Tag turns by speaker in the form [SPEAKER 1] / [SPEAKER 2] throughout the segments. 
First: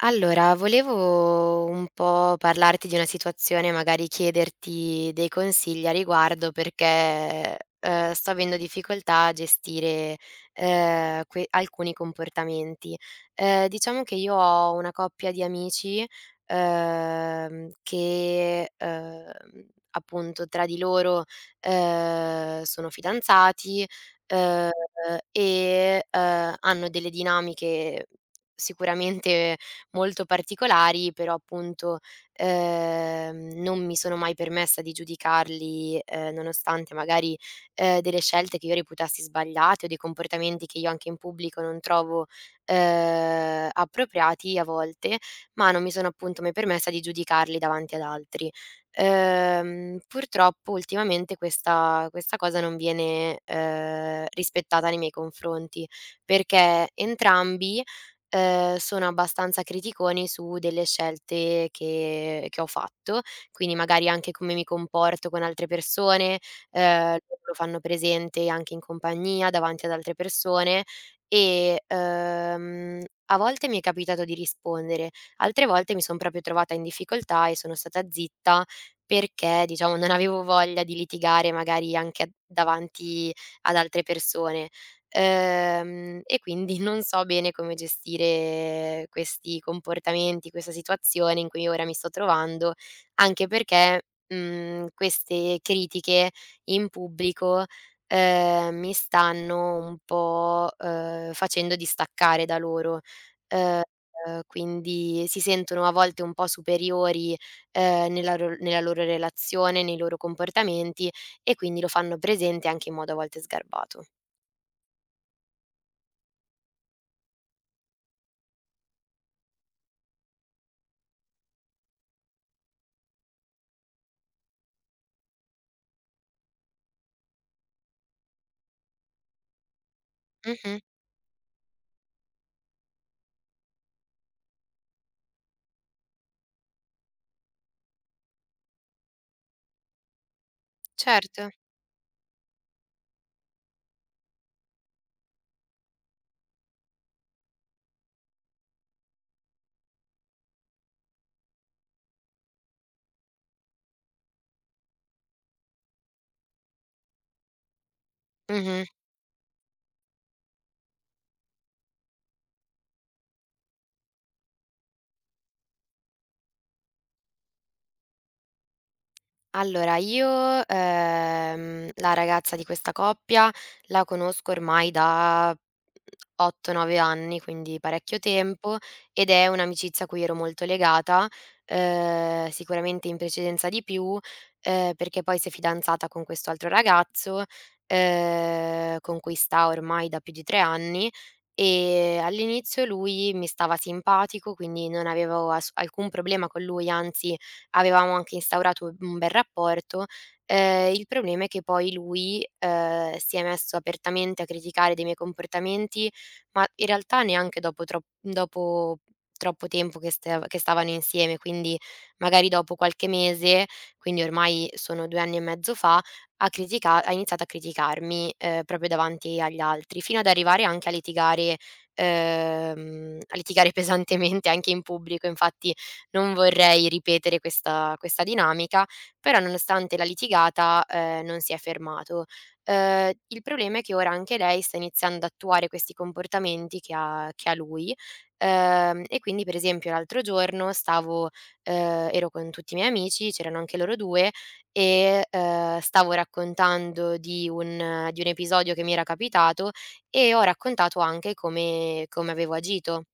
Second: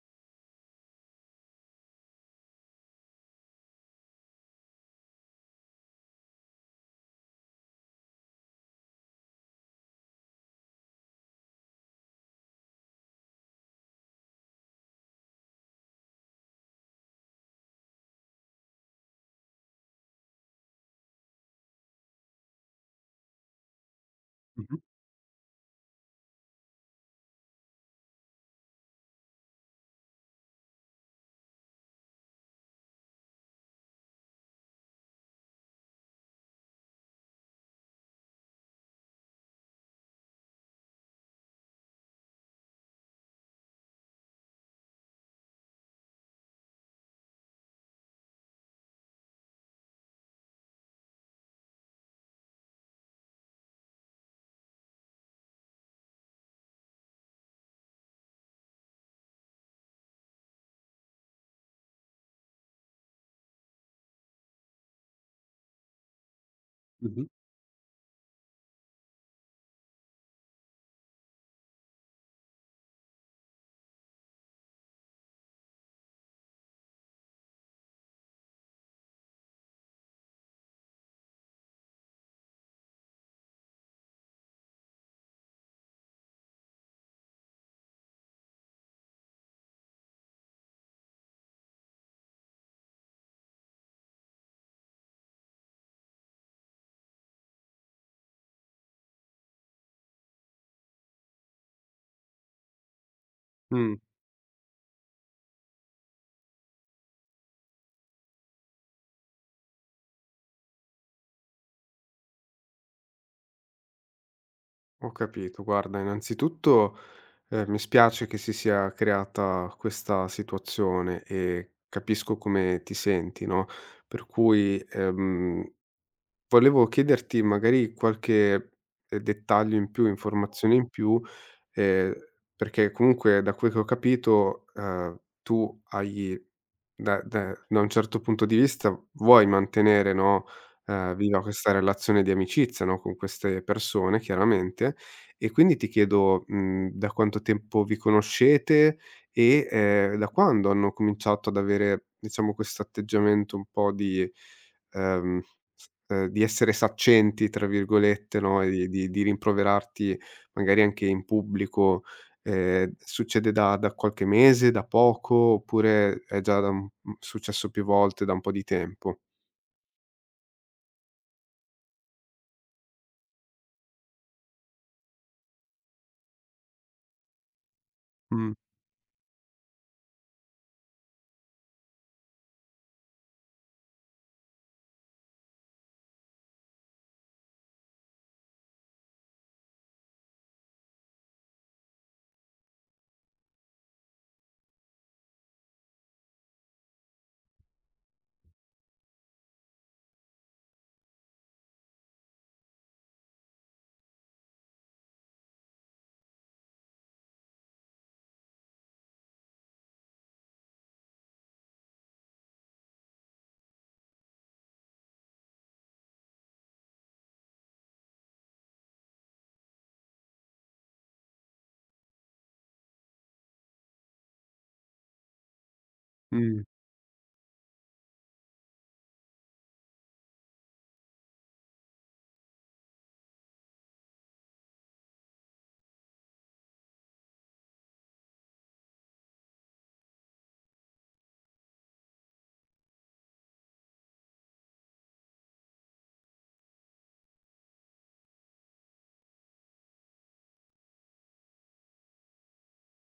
[SPEAKER 1] Allora, volevo un po' parlarti di una situazione, magari chiederti dei consigli a riguardo perché, sto avendo difficoltà a gestire, que alcuni comportamenti. Diciamo che io ho una coppia di amici, che, appunto tra di loro, sono fidanzati, ehm,
[SPEAKER 2] Mh-mh,
[SPEAKER 1] e, hanno delle dinamiche sicuramente molto particolari, però appunto, non mi sono mai permessa di giudicarli, nonostante magari, delle scelte che io reputassi sbagliate o dei comportamenti che io anche in pubblico non trovo, appropriati a volte, ma non mi sono appunto mai permessa di giudicarli davanti ad altri. Purtroppo ultimamente questa cosa non viene, rispettata nei miei confronti, perché entrambi, sono abbastanza criticoni su delle scelte che ho fatto, quindi magari anche come mi comporto con altre persone, ehm,
[SPEAKER 2] mh-mh.
[SPEAKER 1] lo fanno presente anche in compagnia, davanti ad altre persone e, a volte mi è capitato di rispondere, altre volte mi son proprio trovata in difficoltà e sono stata zitta perché, diciamo, non avevo voglia di litigare magari anche a davanti ad altre persone. E quindi non so bene come gestire questi comportamenti, questa situazione in cui ora mi sto trovando, anche perché, queste critiche in pubblico, mi stanno un po', facendo distaccare da loro. Ehm,
[SPEAKER 2] Mh,
[SPEAKER 1] quindi si sentono a volte un po' superiori, nella loro relazione, nei loro comportamenti e quindi lo fanno presente anche in modo a volte sgarbato.
[SPEAKER 2] ho capito. Guarda, innanzitutto, mi spiace che si sia creata questa situazione e capisco come ti senti, no, per cui, volevo chiederti magari qualche, dettaglio in più, informazione
[SPEAKER 1] Mh-mh.
[SPEAKER 2] in più, ehm, perché comunque da quel che ho capito, tu hai da un certo punto di vista vuoi mantenere, no, viva
[SPEAKER 1] Certo.
[SPEAKER 2] questa relazione di amicizia, no, con queste persone chiaramente, e quindi ti chiedo, da quanto tempo vi conoscete e, da quando hanno cominciato ad avere, diciamo, questo atteggiamento un po' ehm di essere "saccenti" tra virgolette, no, e
[SPEAKER 1] Mh-mh.
[SPEAKER 2] di rimproverarti magari anche in pubblico, succede da qualche mese, da poco, oppure è già da un successo più volte, da un po' di tempo?
[SPEAKER 1] Allora io, la ragazza di questa coppia la conosco ormai da 8, 9 anni, quindi parecchio
[SPEAKER 2] Mh,
[SPEAKER 1] tempo, ed è un'amicizia a cui ero molto legata, sicuramente in precedenza di più, perché poi si è fidanzata con questo altro ragazzo, con cui sta ormai da più di 3 anni, e all'inizio lui mi stava simpatico, quindi non avevo as alcun problema con lui, anzi avevamo anche instaurato un bel rapporto. Il problema è che poi lui, si è messo apertamente a criticare dei miei comportamenti, ma in realtà neanche dopo troppo tempo che stavano insieme, quindi magari dopo qualche mese, quindi ormai sono 2 anni e mezzo fa, ha iniziato a criticarmi, proprio davanti agli altri, fino ad arrivare anche a litigare pesantemente anche in pubblico. Infatti non
[SPEAKER 2] mh,
[SPEAKER 1] vorrei ripetere questa dinamica, però nonostante la litigata, non si è fermato. Il problema è che ora anche lei sta iniziando ad attuare questi comportamenti che ha lui, e quindi per esempio l'altro giorno stavo ero con tutti i miei amici, c'erano anche loro 2 e, stavo raccontando di un episodio che mi era capitato e ho raccontato anche come avevo agito.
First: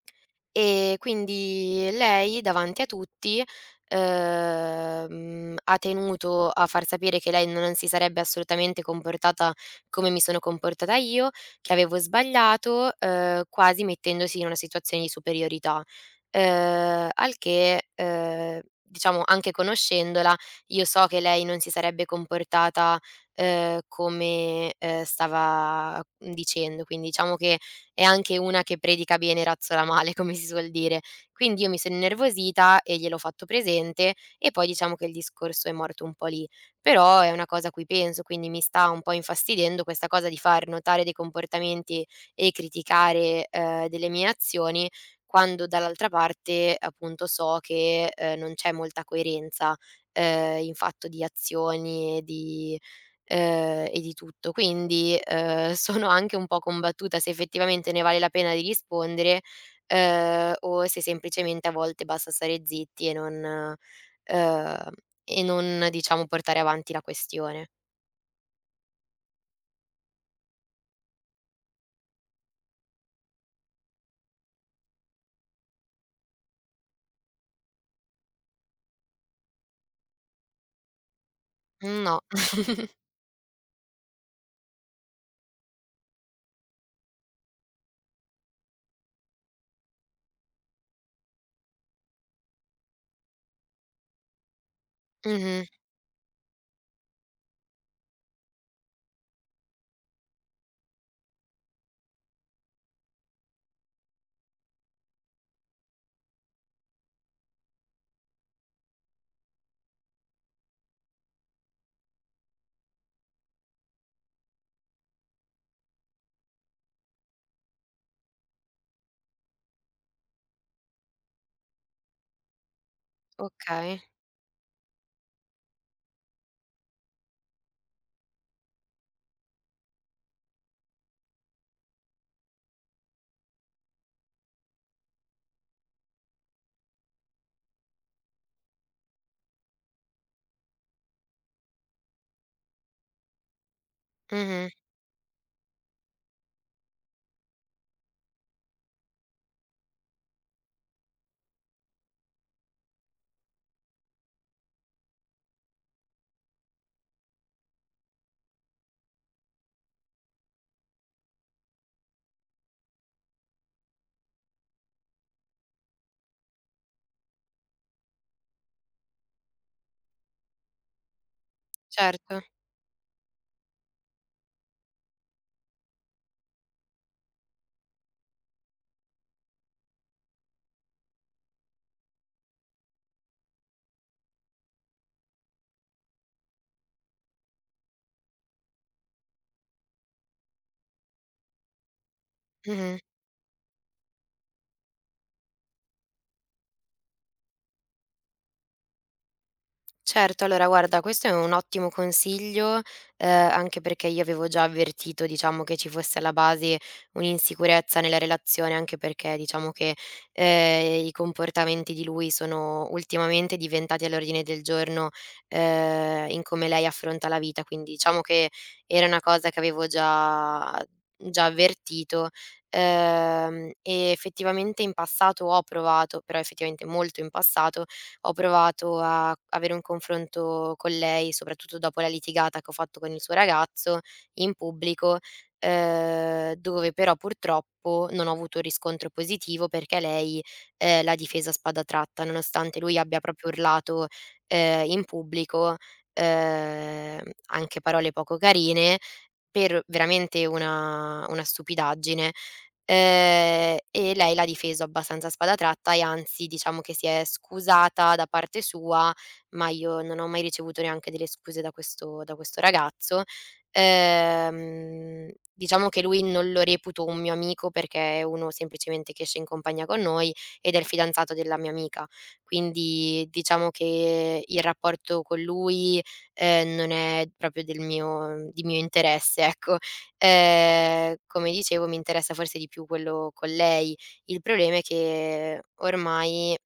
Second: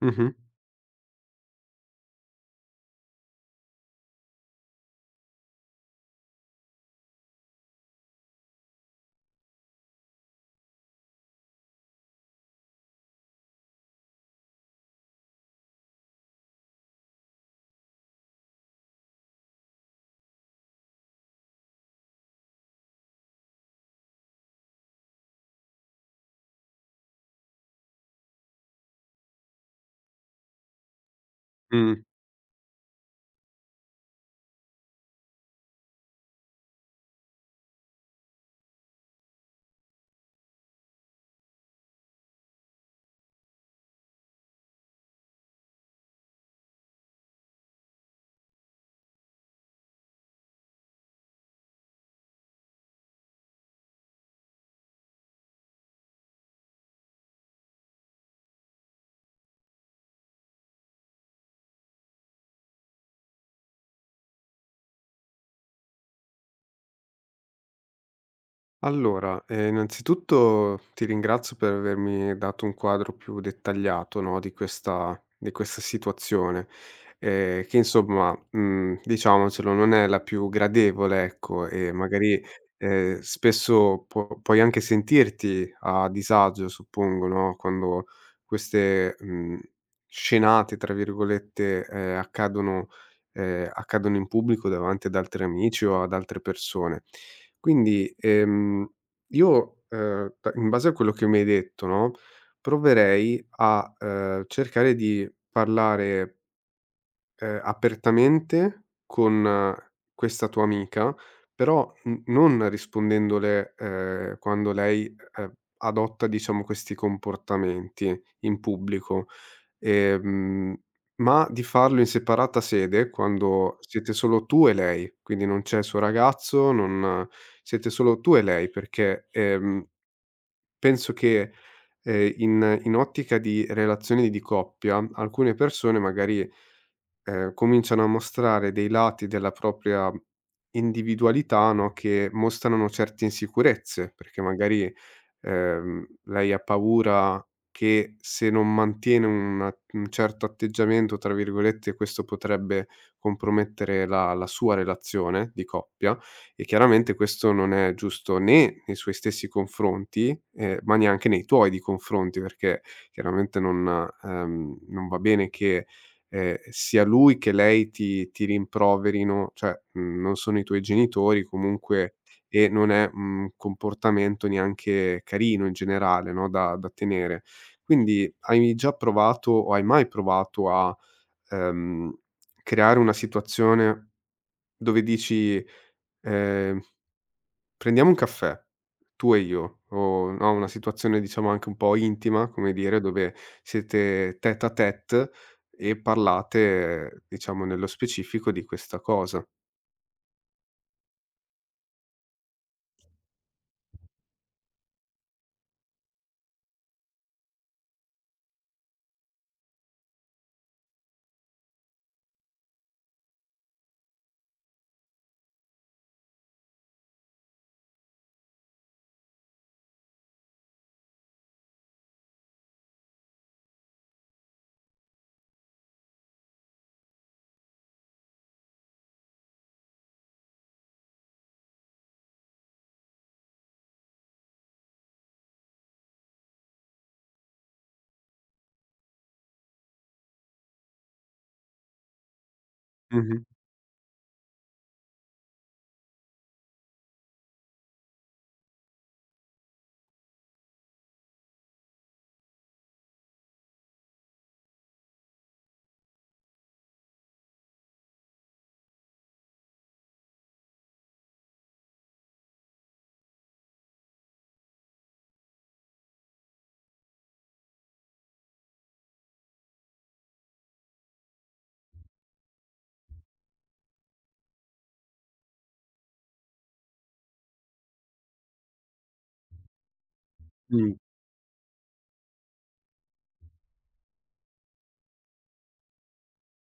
[SPEAKER 2] mh-mh,
[SPEAKER 1] E quindi lei davanti a tutti, ha tenuto a far sapere che lei non si sarebbe assolutamente comportata come mi sono comportata io, che avevo sbagliato, quasi mettendosi in una situazione di superiorità. Al che, diciamo anche conoscendola, io so che lei non si sarebbe comportata, come, stava dicendo. Quindi diciamo che e anche una che predica bene e razzola male, come si suol dire. Quindi io mi sono
[SPEAKER 2] mh.
[SPEAKER 1] innervosita e gliel'ho fatto presente e poi diciamo che il discorso è morto un po' lì. Però è una cosa a cui penso, quindi mi sta un po' infastidendo questa cosa di far notare dei comportamenti e criticare, delle mie azioni, quando dall'altra parte, appunto, so che, non c'è molta coerenza, in fatto di azioni e di tutto. Quindi, sono anche un po' combattuta se effettivamente ne vale la pena di rispondere, o se semplicemente a volte basta stare zitti ehm, e non diciamo portare avanti la questione.
[SPEAKER 2] Allora, innanzitutto ti ringrazio per avermi dato un quadro più dettagliato, no, di questa situazione, che insomma, diciamocelo, non è la più gradevole, ecco, e
[SPEAKER 1] No.
[SPEAKER 2] magari, spesso può puoi anche sentirti a disagio, suppongo, no, quando queste, "scenate" tra virgolette, accadono in pubblico davanti ad altri
[SPEAKER 1] Mh-mh.
[SPEAKER 2] amici o ad altre persone. Quindi, io, da in base a quello che mi hai detto, no, proverei a, cercare di parlare, apertamente con questa tua amica, però n non rispondendole, quando lei, adotta diciamo questi comportamenti in pubblico. Ehm, ma di farlo in separata sede quando
[SPEAKER 1] Okay.
[SPEAKER 2] siete solo tu e lei, quindi non c'è il suo ragazzo, non siete solo tu e lei, perché, penso che, in ottica di relazioni di coppia, alcune persone magari, cominciano a mostrare dei lati della propria individualità, no, che mostrano certe insicurezze, perché
[SPEAKER 1] Mh-mh.
[SPEAKER 2] magari lei ha paura che se non mantiene un certo "atteggiamento", tra virgolette, questo potrebbe compromettere la sua relazione di coppia e chiaramente questo non è giusto né nei suoi stessi confronti, ma neanche nei tuoi di confronti, perché chiaramente non non va bene che, sia lui che lei ti rimproverino, cioè, non sono i tuoi genitori, comunque
[SPEAKER 1] Certo.
[SPEAKER 2] e non è un comportamento neanche carino in generale, no, da tenere. Quindi hai già provato o hai mai provato a, ehm, creare una situazione dove dici, ehm: "Prendiamo un caffè, tu e io", o no, una situazione diciamo anche un po' intima, come
[SPEAKER 1] Mh-mh.
[SPEAKER 2] dire, dove siete tête à tête e parlate, diciamo nello specifico, di questa cosa.
[SPEAKER 1] Certo, allora guarda, questo è un ottimo consiglio, anche perché io avevo già avvertito, diciamo, che ci fosse alla base un'insicurezza nella relazione, anche perché diciamo che, i comportamenti di lui sono ultimamente diventati all'ordine del giorno, in come lei affronta la vita. Quindi diciamo che era una cosa che avevo già avvertito, e effettivamente in passato ho provato, però effettivamente molto in passato, ho provato a avere un confronto con lei, soprattutto dopo la litigata che ho fatto con il suo ragazzo in pubblico, dove però purtroppo non ho avuto un riscontro positivo perché lei, l'ha difesa a spada tratta, nonostante lui abbia
[SPEAKER 2] Mh-mh.
[SPEAKER 1] proprio urlato, in pubblico, anche parole poco carine per veramente una stupidaggine. E lei l'ha difeso abbastanza a spada tratta e anzi diciamo che si è scusata da parte sua, ma io non ho mai ricevuto neanche delle scuse da questo ragazzo. Diciamo che lui non lo reputo un mio amico perché è uno semplicemente che esce in compagnia con noi ed è il fidanzato della mia amica. Quindi diciamo che il rapporto con lui, non è proprio del mio di mio interesse, ecco.
[SPEAKER 2] Mh.
[SPEAKER 1] Come dicevo mi interessa forse di più quello con lei. Il problema è che ormai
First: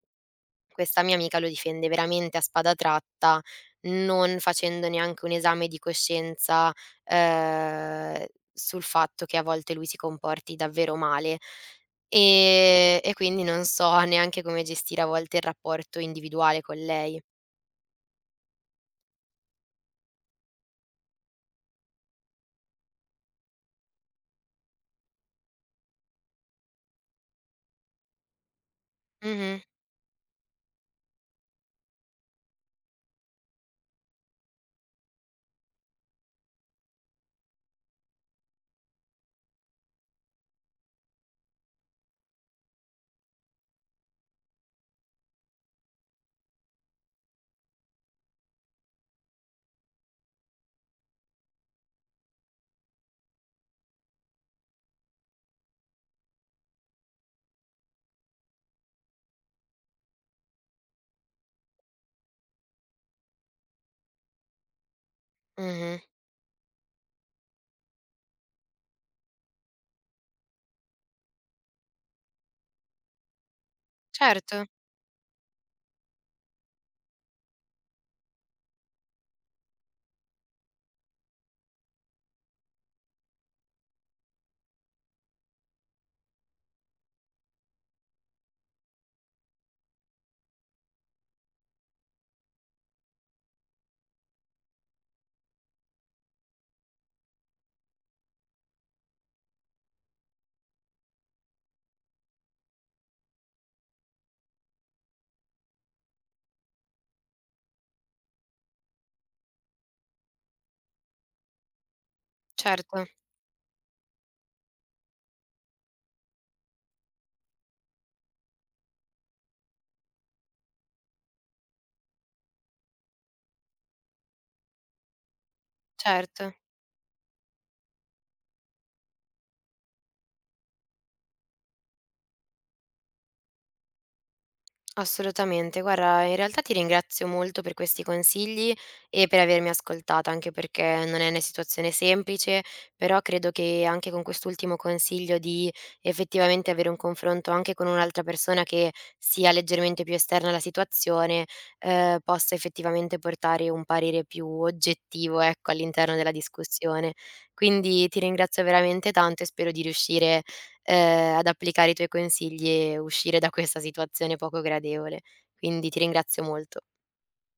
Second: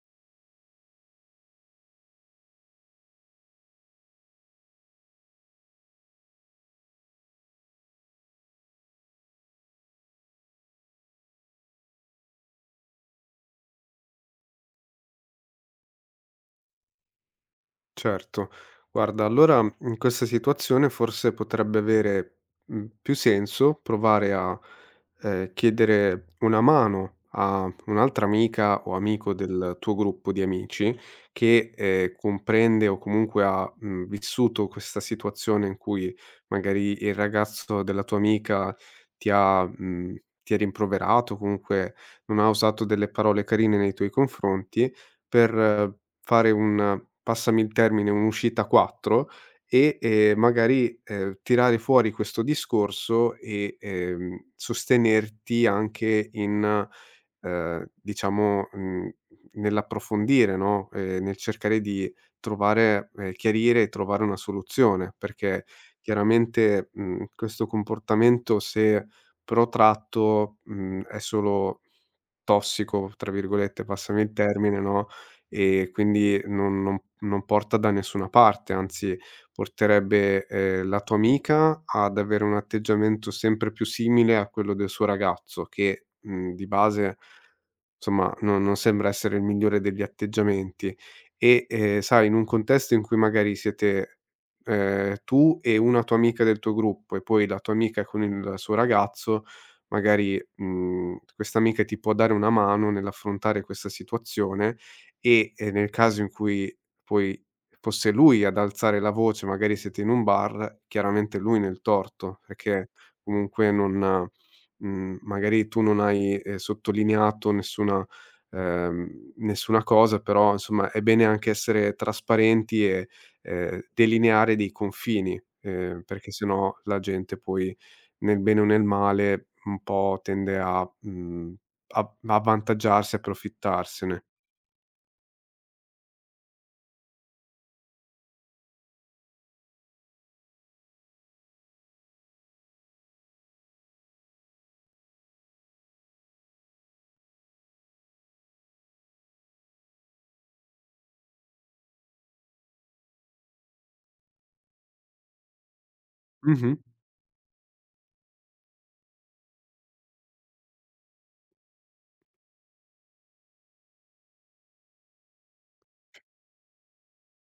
[SPEAKER 1] questa mia amica lo difende veramente a spada tratta, non facendo neanche un esame di coscienza, ehm, sul fatto che a volte lui si comporti davvero male. E quindi non so neanche come gestire a volte il rapporto individuale con lei.
[SPEAKER 2] Certo. Guarda, allora in questa situazione forse potrebbe avere, più senso provare a, chiedere una mano a un'altra amica o amico
[SPEAKER 1] Mh-mh,
[SPEAKER 2] del tuo gruppo di amici che, comprende o comunque ha, vissuto questa situazione in cui magari il ragazzo della tua amica ti ha ti ha rimproverato, comunque non ha usato delle parole carine nei tuoi confronti per fare un passami il termine, un'uscita a 4 e, magari, tirare fuori questo discorso e, sostenerti anche in diciamo, nell'approfondire, no, nel cercare di trovare chiarire e trovare una soluzione, perché
[SPEAKER 1] mh-mh.
[SPEAKER 2] chiaramente, questo comportamento se protratto, è solo tossico, tra virgolette, passami il
[SPEAKER 1] Certo,
[SPEAKER 2] termine, no, e quindi non porta da nessuna parte, anzi porterebbe, la tua amica ad avere un atteggiamento sempre più simile a quello del suo ragazzo che, di base insomma, no non sembra essere il migliore degli atteggiamenti e, sai, in un contesto in cui magari siete, tu e una tua amica del tuo gruppo e poi la tua amica con il suo ragazzo, magari, questa amica ti può dare una mano nell'affrontare questa situazione e, nel caso in cui poi fosse lui ad alzare la voce, magari siete in un bar, chiaramente lui nel torto, perché
[SPEAKER 1] certo,
[SPEAKER 2] comunque non magari tu non hai, sottolineato nessuna nessuna cosa, però insomma è bene anche essere trasparenti e, delineare dei confini, perché
[SPEAKER 1] certo.
[SPEAKER 2] sennò la gente poi nel bene o nel male un po' tende a a a avvantaggiarsi, approfittarsene.
[SPEAKER 1] Assolutamente. Guarda, in realtà ti ringrazio molto per questi consigli e per avermi ascoltata, anche perché non è una situazione semplice, però credo che anche con quest'ultimo consiglio di effettivamente avere un confronto anche con un'altra persona che sia leggermente più esterna alla situazione, possa effettivamente portare un parere più oggettivo, ecco, all'interno della
[SPEAKER 2] Mh-mh.
[SPEAKER 1] discussione. Quindi ti ringrazio veramente tanto e spero di riuscire ad applicare i tuoi consigli e uscire da questa situazione poco gradevole. Quindi ti ringrazio molto.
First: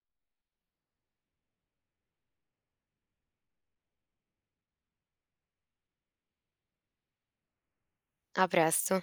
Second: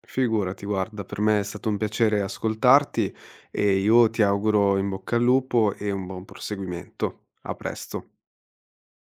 [SPEAKER 2] Figurati guarda, per me è stato un piacere ascoltarti e io ti auguro in bocca al lupo e un buon proseguimento. A presto.
[SPEAKER 1] A presto.